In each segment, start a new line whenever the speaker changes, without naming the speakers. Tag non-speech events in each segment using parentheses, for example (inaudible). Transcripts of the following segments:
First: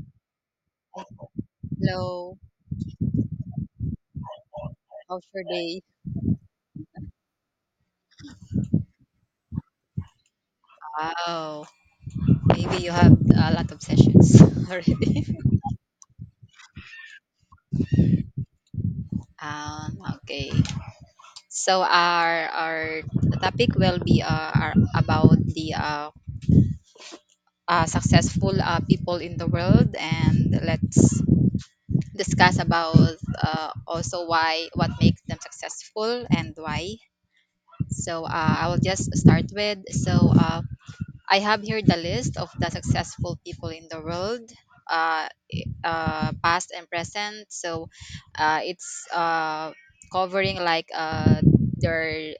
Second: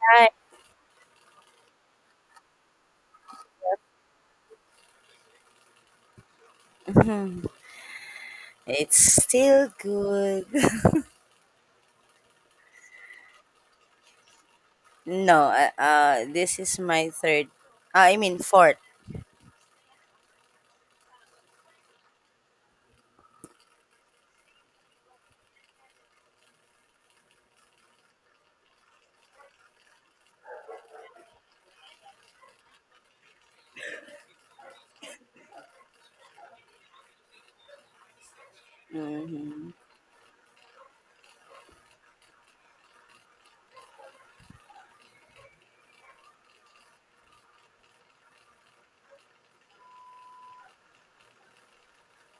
Hi.
Hello, how's your day?
It's still good. (laughs)
Wow, maybe you have a lot of sessions (laughs) already.
No, this is my third. I mean fourth.
Okay. So our topic will be are about the successful people in the world, and let's discuss about also why what makes them successful and why. So I will just start
Mm-hmm.
with I have here the list of the successful people in the world. Uh, Past and present. So it's covering like their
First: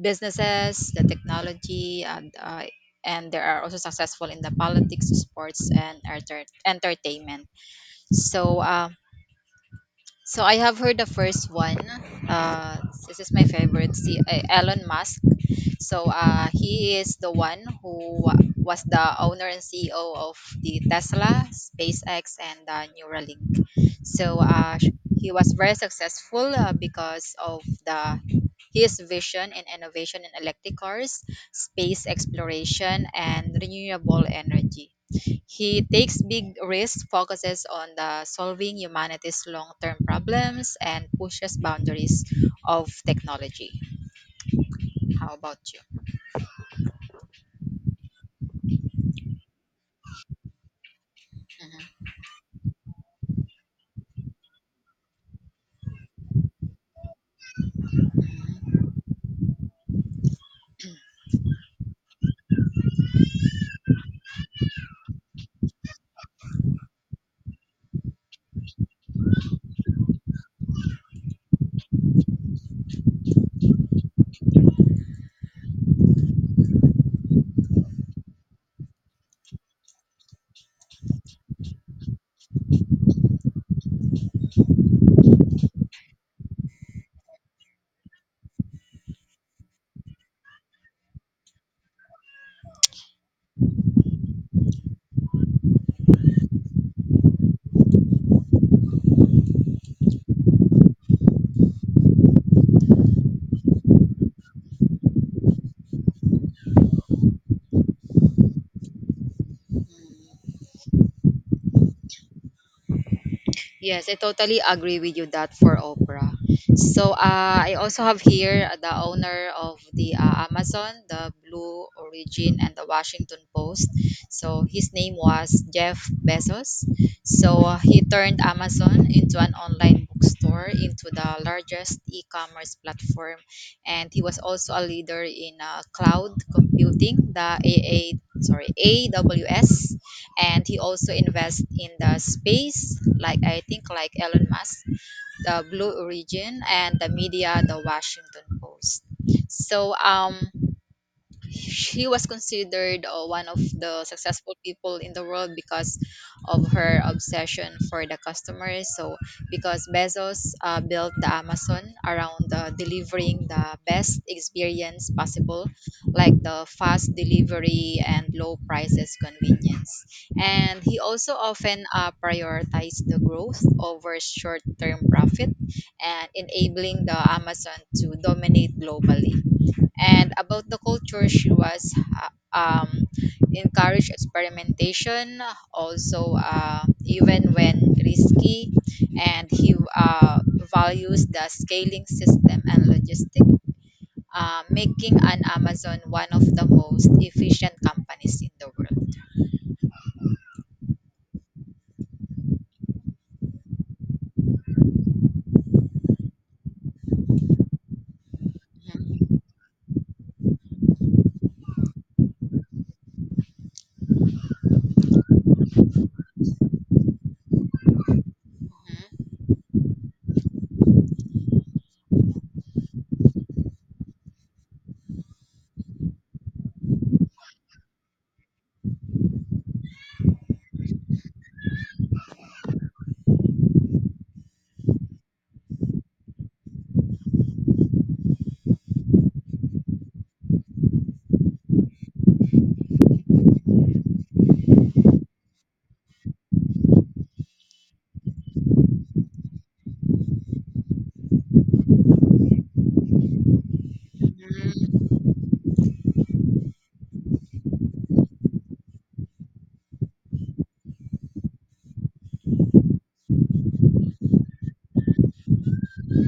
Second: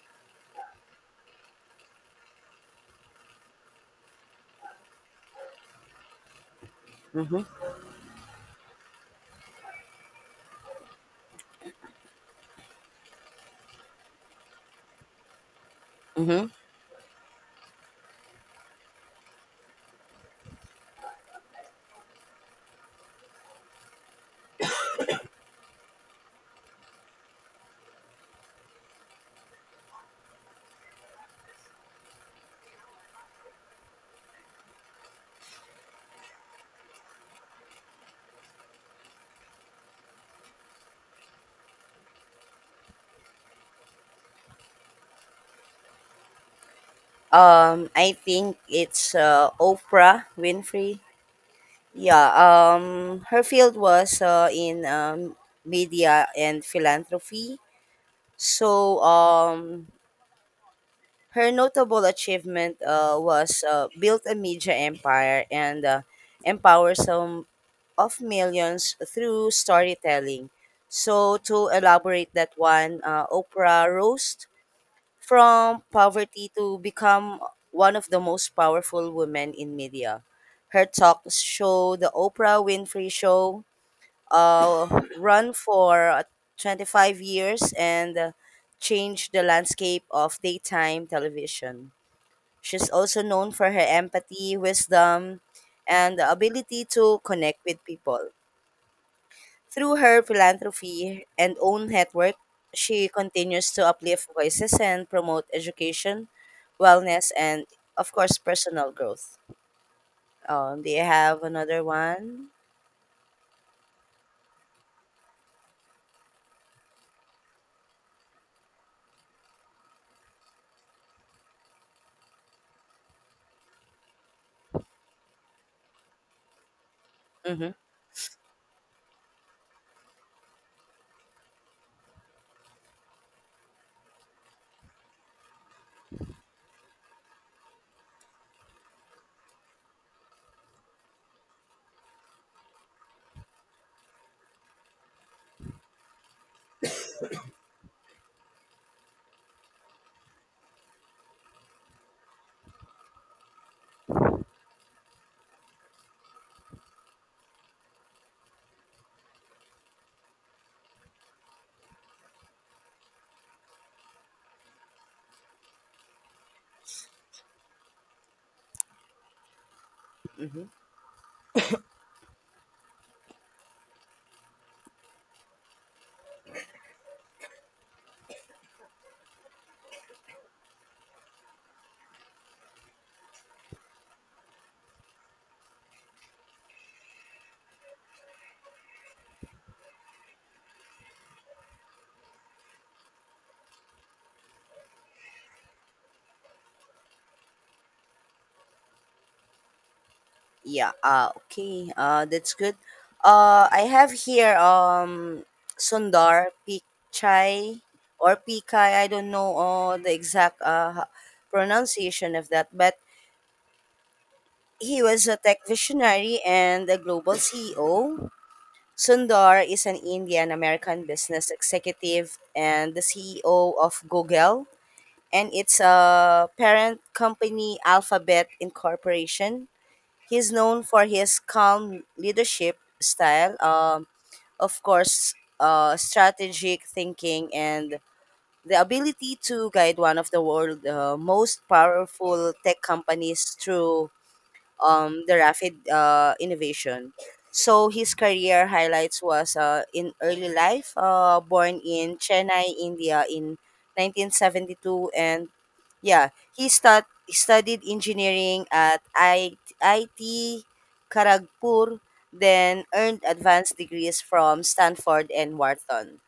businesses, the technology, and and they are also successful in the politics, sports, and entertainment.
Mm-hmm.
So so I have heard the first one. Uh, this is my favorite. See, Elon Musk. So
Mm-hmm.
he is the one who was the owner and CEO of the Tesla, SpaceX, and Neuralink. So he was very successful because of the his vision and innovation in electric cars, space exploration, and renewable energy. He takes big risks, focuses on the solving humanity's long-term problems, and pushes boundaries of technology. How about you?
I think it's Oprah Winfrey.
Mm-hmm.
Yeah. Her field was in media and philanthropy. So um, her notable achievement was built a media empire and empower some of millions through storytelling. So, to elaborate that one, Oprah rose from poverty to become one of the most powerful women in media. Her talk show, The Oprah Winfrey Show, uh, run for 25 years and changed the landscape of daytime television. She's also known for her empathy, wisdom, and the ability to connect with people. Through her philanthropy and own network, she continues to uplift voices and promote education, wellness, and of course, personal growth. Do you have another one?
Yes, I totally agree with you that for Oprah. So I also have here the owner of the Amazon, the Blue Origin, and the Washington Post. So his name was Jeff Bezos. So
Mm-hmm.
he turned Amazon into an online bookstore into the largest e-commerce platform, and he was also a leader in cloud computing, the sorry, AWS, and he also invests in the space like I think like Elon Musk, the Blue Origin, and the media, the Washington Post. So she was considered one of the successful people in the world because of her obsession for the customers. So, because Bezos built the Amazon around delivering the best experience possible, like the fast delivery and low prices convenience.
Mm-hmm.
And he also often prioritized the growth over short term profit and enabling the Amazon to dominate globally. And about the culture, she was encouraged experimentation also even when risky, and he values the scaling system and logistic, making an Amazon one of the most efficient companies in the world.
Yeah. Okay. That's good. I have here Sundar Pichai or Pichai. I
Mhm.
don't know the exact pronunciation of that, but he was a tech visionary and a global CEO. Sundar is an Indian American business executive and the CEO of Google, and its a parent company, Alphabet Incorporation. He's known for his calm leadership style, of course, strategic thinking, and the ability to guide one of the world's most powerful tech companies through the rapid innovation. So his career highlights was in early life, born in Chennai, India in
Mhm.
1972, and yeah, he studied engineering at IT Karagpur, then earned advanced degrees from Stanford and Wharton.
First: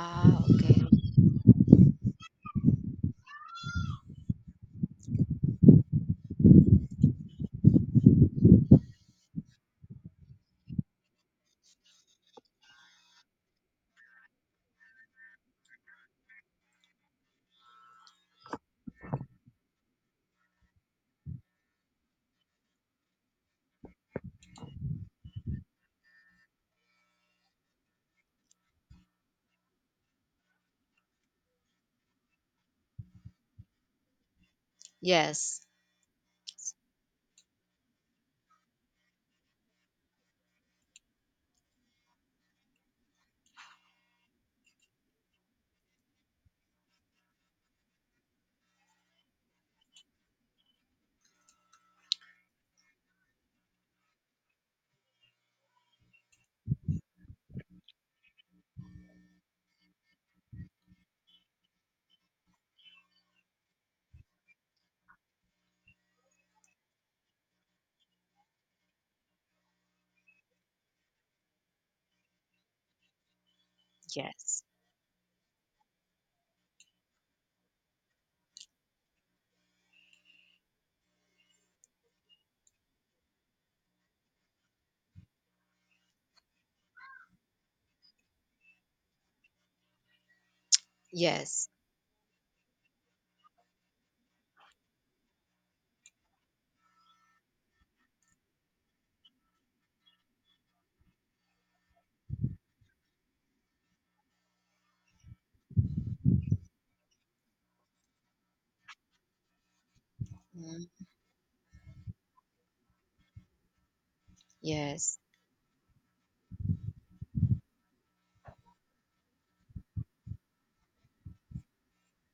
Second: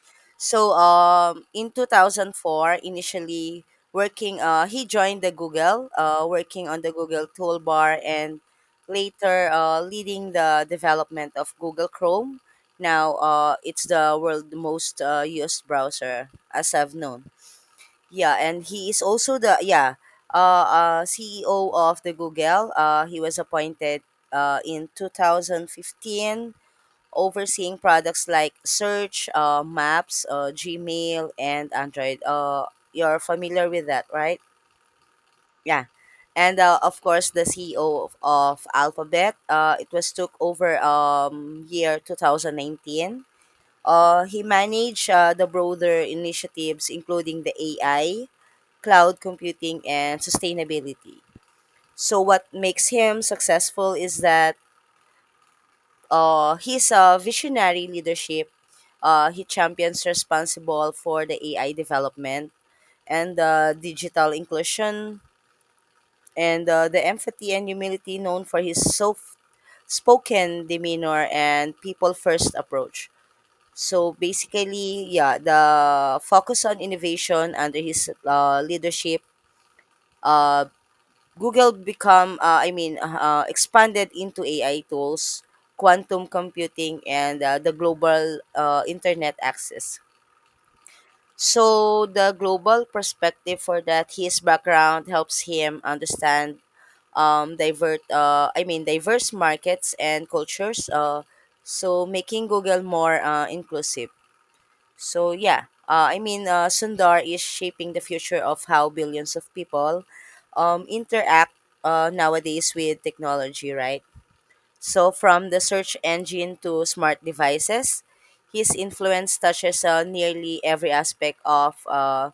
Ah,
So,
okay.
in 2004, initially working, he joined the Google, working on the Google toolbar and later leading the development of Google Chrome. Now, it's the world most used browser as I've known. Yeah, and he is also the CEO of the Google. He was appointed in 2015, overseeing products like search, maps, Gmail, and Android. You're familiar with that, right?
Yes.
Yeah. And of course, the CEO of Alphabet, it was took over year 2019. He managed the broader initiatives, including the AI, cloud computing, and sustainability. So what makes him successful is that his visionary leadership, he champions responsible for the AI development and digital inclusion and the empathy and humility known for his soft spoken demeanor and people first approach. So
Yes.
basically, yeah, the focus on innovation under his leadership, uh, Google become, I mean, expanded into AI tools, quantum computing, and the global internet access. So
Yes.
the global perspective for that, his background helps him understand diverse markets and cultures. So making Google more inclusive. So Sundar is shaping the future of how billions of people
Mhm.
interact nowadays with technology, right? So
Yes.
from the search engine to smart devices, his influence touches nearly every aspect of,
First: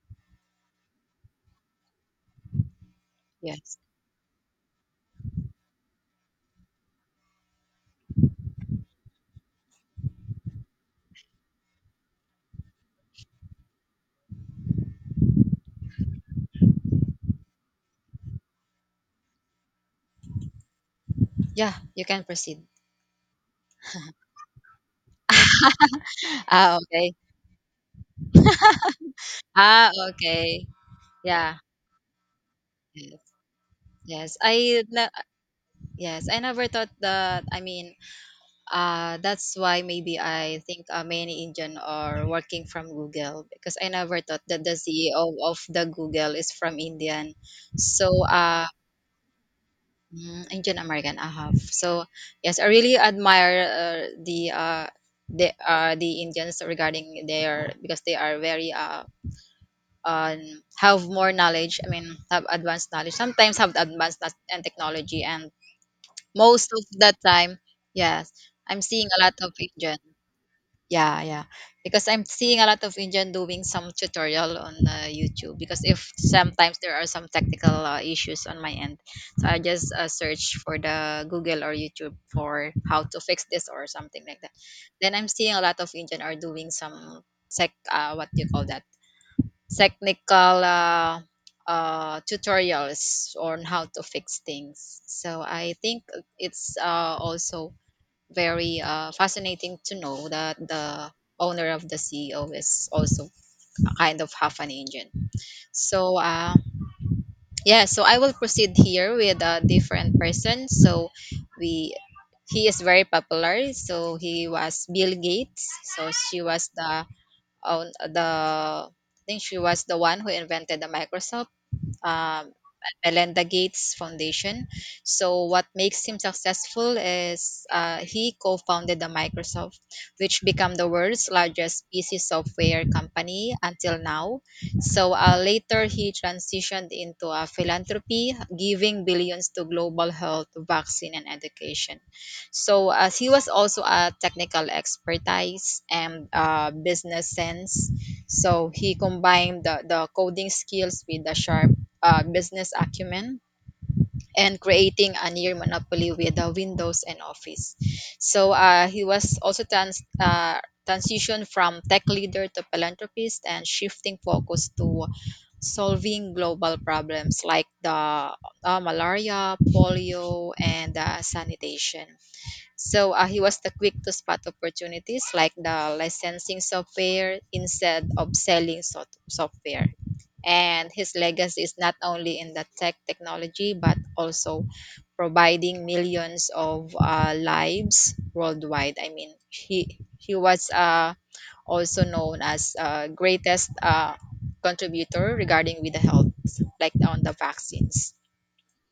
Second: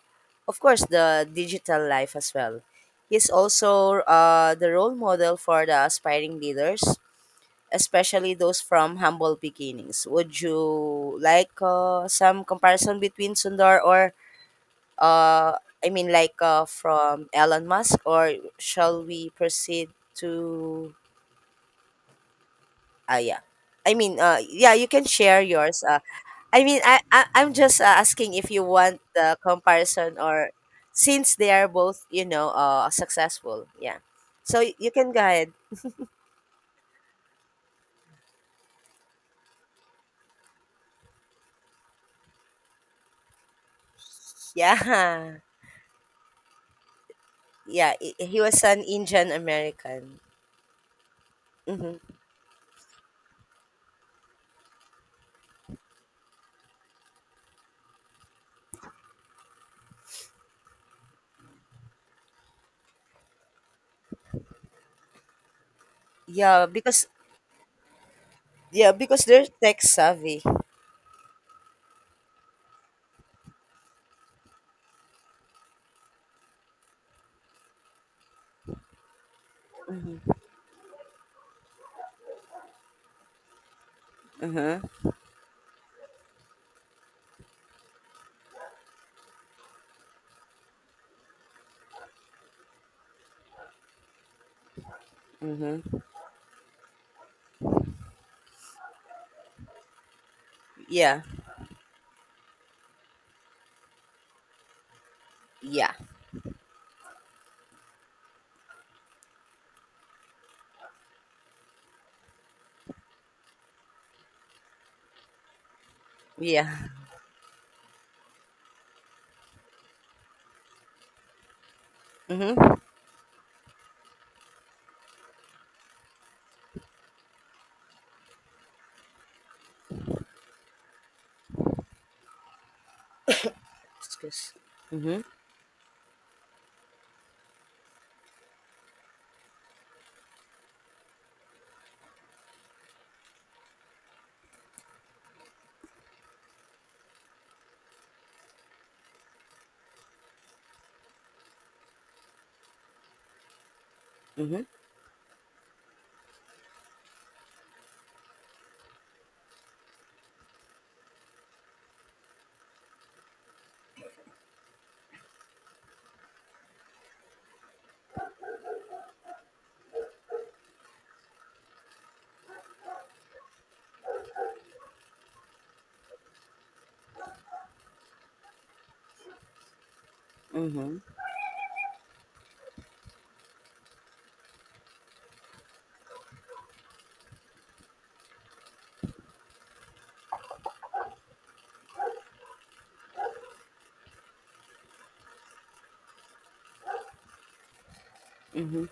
of course, the digital life as well. He's
Yes.
also the role model for the aspiring leaders, especially those from humble beginnings. Would you like some comparison between Sundar or uh, from Elon Musk, or shall we proceed to?
Yeah, you can proceed.
ah yeah. I mean you can share yours. I
Ah,
mean
okay.
I'm just asking if you want the
Ah,
comparison, or
okay.
since they
Yeah.
are both, you know,
Yes.
successful. Yeah.
Yes.
So
I
you can
ne-
go ahead.
Yes, I never thought that, I mean, that's why maybe I think many Indian are working from Google because I never thought that the CEO
Yeah.
of
(laughs)
the Google is from Indian.
Yeah,
So,
he was an Indian American.
Indian American I have.
Mhm.
So, yes, I really admire the Indians regarding their because they are very um, have more knowledge. I mean, have advanced knowledge. Sometimes have advanced and technology and
Yeah,
most of
because
that time, yes. I'm
yeah,
seeing a
because
lot
they're
of
tech
Indian.
savvy.
Yeah, yeah. Because I'm seeing a lot of Indian doing some tutorial on YouTube. Because if sometimes there are some technical issues on my end, so I just
Mm-hmm.
search for the Google or YouTube for how to fix this or something like that.
Uh-huh.
Then I'm seeing a lot of Indian are doing some tech. What do you call that? Technical tutorials on how to fix things. So I
Mm-hmm.
think it's also very fascinating to know that the
Yeah.
owner of the CEO is also kind of half an engine.
Yeah.
So yeah, so I will proceed here with a different person. So we he is very popular. So he was Bill Gates. So she was
Yeah.
the own the I think she was the one who invented the Microsoft, um,
Mm-hmm.
Melinda Gates Foundation. So, what makes him successful is he co founded the Microsoft, which became the world's largest PC software company until now.
Excuse.
So,
Mm-hmm.
later he transitioned into a philanthropy, giving billions to global health, vaccine, and education. So, as he was also a technical expertise and business sense, so he combined the coding skills with the sharp business acumen and
Mm-hmm.
creating a near monopoly with Windows and Office. So he was also transitioned from tech leader to philanthropist and shifting focus to solving global problems like the malaria, polio, and sanitation. So he was the quick to spot opportunities like the licensing software instead of selling software. And
Mm-hmm.
his legacy is not only in the tech technology but also providing millions of lives worldwide. I mean, he was also known as greatest contributor regarding with the health, like on the vaccines.
Mm-hmm.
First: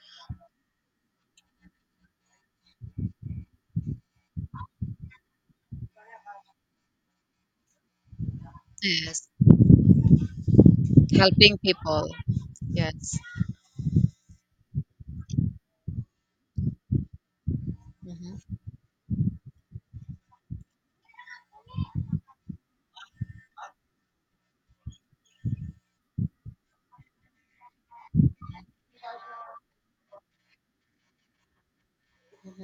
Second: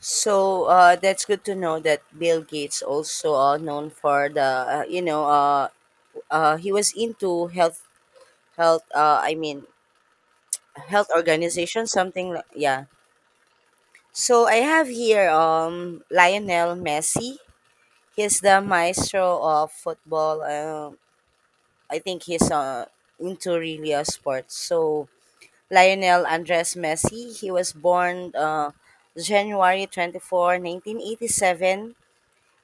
So that's good to know that Bill Gates also known for the he was into health health uh,
Yes,
I mean health
helping
organization
people.
something like, yeah.
Yes.
So I have here Lionel Messi. He's
Mhm.
the maestro of football. I think he's into really sports. So Lionel Andres Messi, he was born January 24, 1987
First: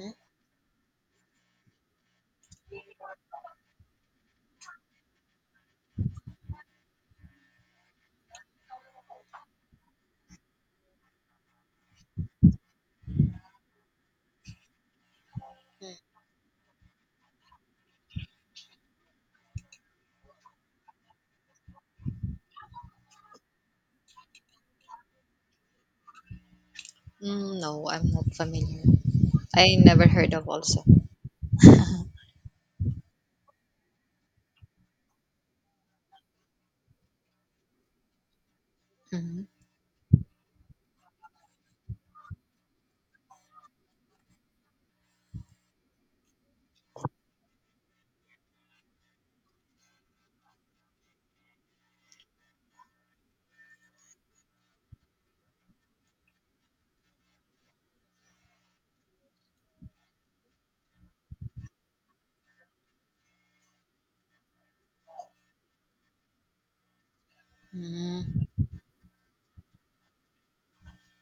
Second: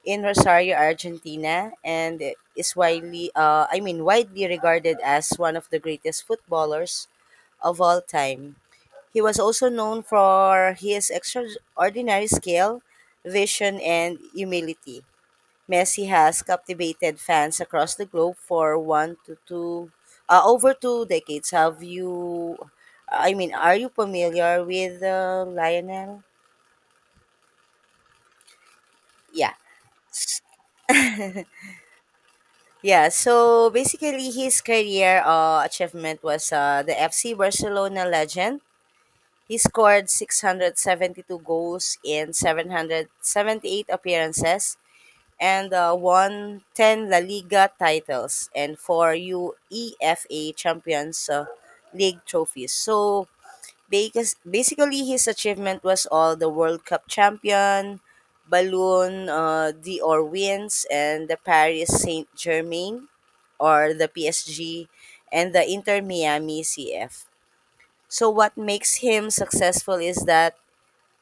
in Rosario, Argentina, and is widely regarded as one of the greatest footballers of all time. He was also known for his extraordinary skill, vision, and humility. Messi has captivated fans across the globe for over two decades. Have you, I mean, are you familiar with Lionel?
Mm, no, I'm not familiar.
Yeah.
I never
(laughs)
heard
S-
of also.
Yeah, so basically his career achievement was the FC Barcelona legend.
Mhm.
He scored 672 goals in 778 appearances and won 10 La Liga titles and 4 UEFA Champions League trophies. So because basically, his achievement was all the World Cup champion, Balloon d'Or wins, and the Paris Saint Germain or the PSG, and the Inter Miami CF. So
Mm,
what makes him successful is that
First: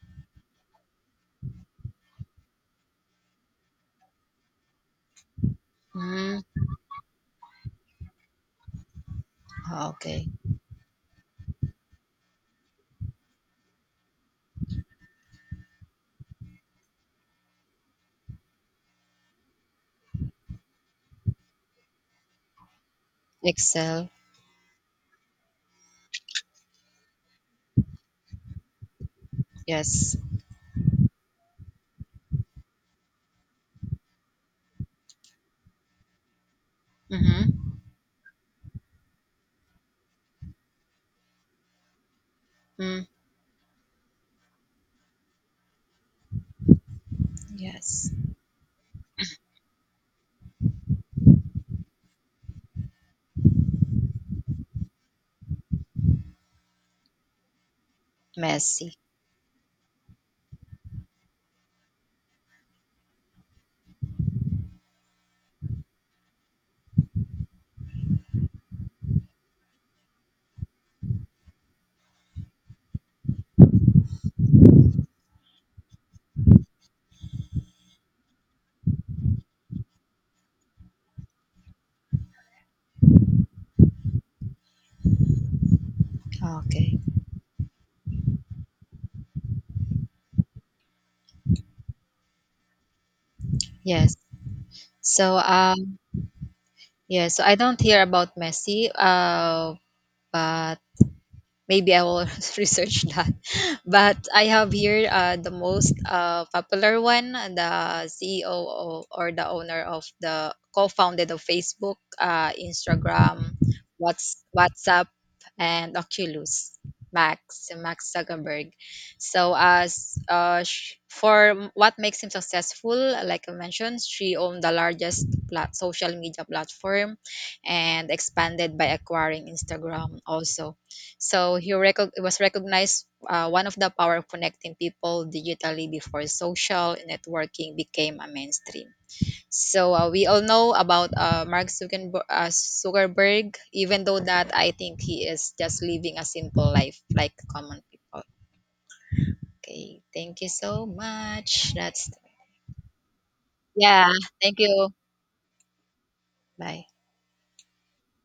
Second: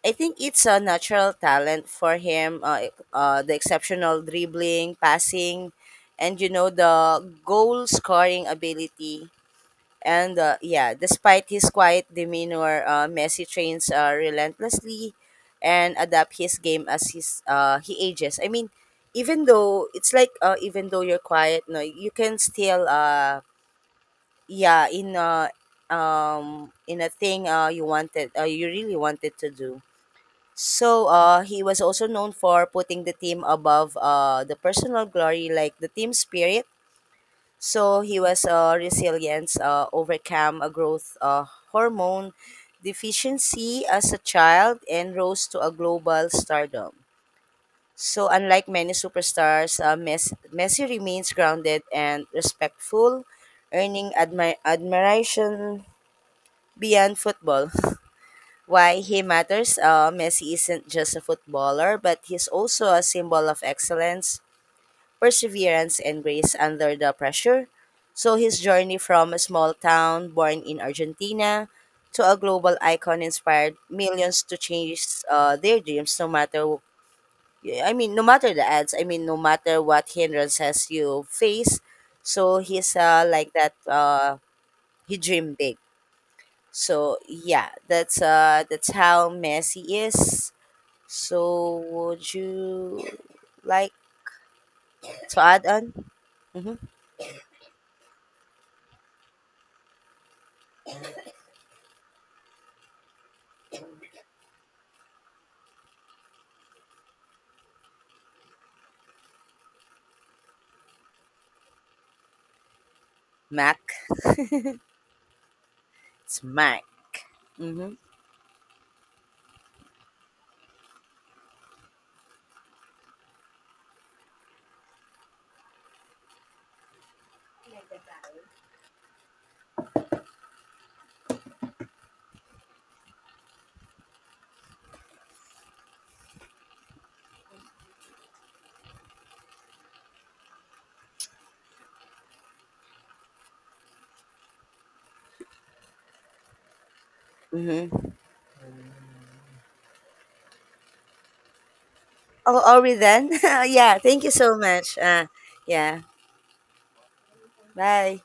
I think it's a natural talent for him. The exceptional dribbling, passing, and you
mm.
know the goal scoring ability.
Okay.
And yeah, despite his quiet demeanor, Messi trains relentlessly and adapt his game as his he ages. I mean, even though it's like even though you're quiet, no, you can still
Excel.
yeah in uh, in a thing you really wanted to do.
Yes.
So he was also known for putting the team above the personal glory, like the team spirit.
Mhm.
So he was resilience, overcome a growth hormone
Mm,
deficiency as a child, and rose to a global stardom.
yes.
So unlike many superstars, Messi remains grounded and respectful, earning admiration beyond football. (laughs) Why
Messi.
he matters, Messi isn't just a footballer, but he's also a symbol of excellence, perseverance, and grace under the pressure. So his journey from a small town born in Argentina to a global icon inspired millions to change their dreams no matter, no matter the ads, I mean no matter what hindrances you face. So he's like that, he dreamed big.
Okay.
So yeah, that's how Messi is. So, would you like
Yes. So
to add on? Mm-hmm.
yeah, so I don't hear about Messi but maybe I will (laughs) research that. But I have here the most popular one, the CEO of, or the owner of the co-founded of Facebook, Instagram,
Mac.
WhatsApp, and
It's
Oculus.
Mac.
Max
Mm-hmm.
Max Zuckerberg. So as for what makes him successful, like I mentioned, she owned the largest social media platform and expanded by acquiring Instagram also. So he was recognized one of the power of connecting people digitally before social networking became a mainstream. So we all know about Mark Zuckerberg, even though that I think he is just living a simple life like common
Mm-hmm.
people. Okay, thank you so much. That's
Oh, are we then? (laughs) Yeah.
yeah.
Thank you so
Thank you.
much. Yeah.
Bye.
Bye.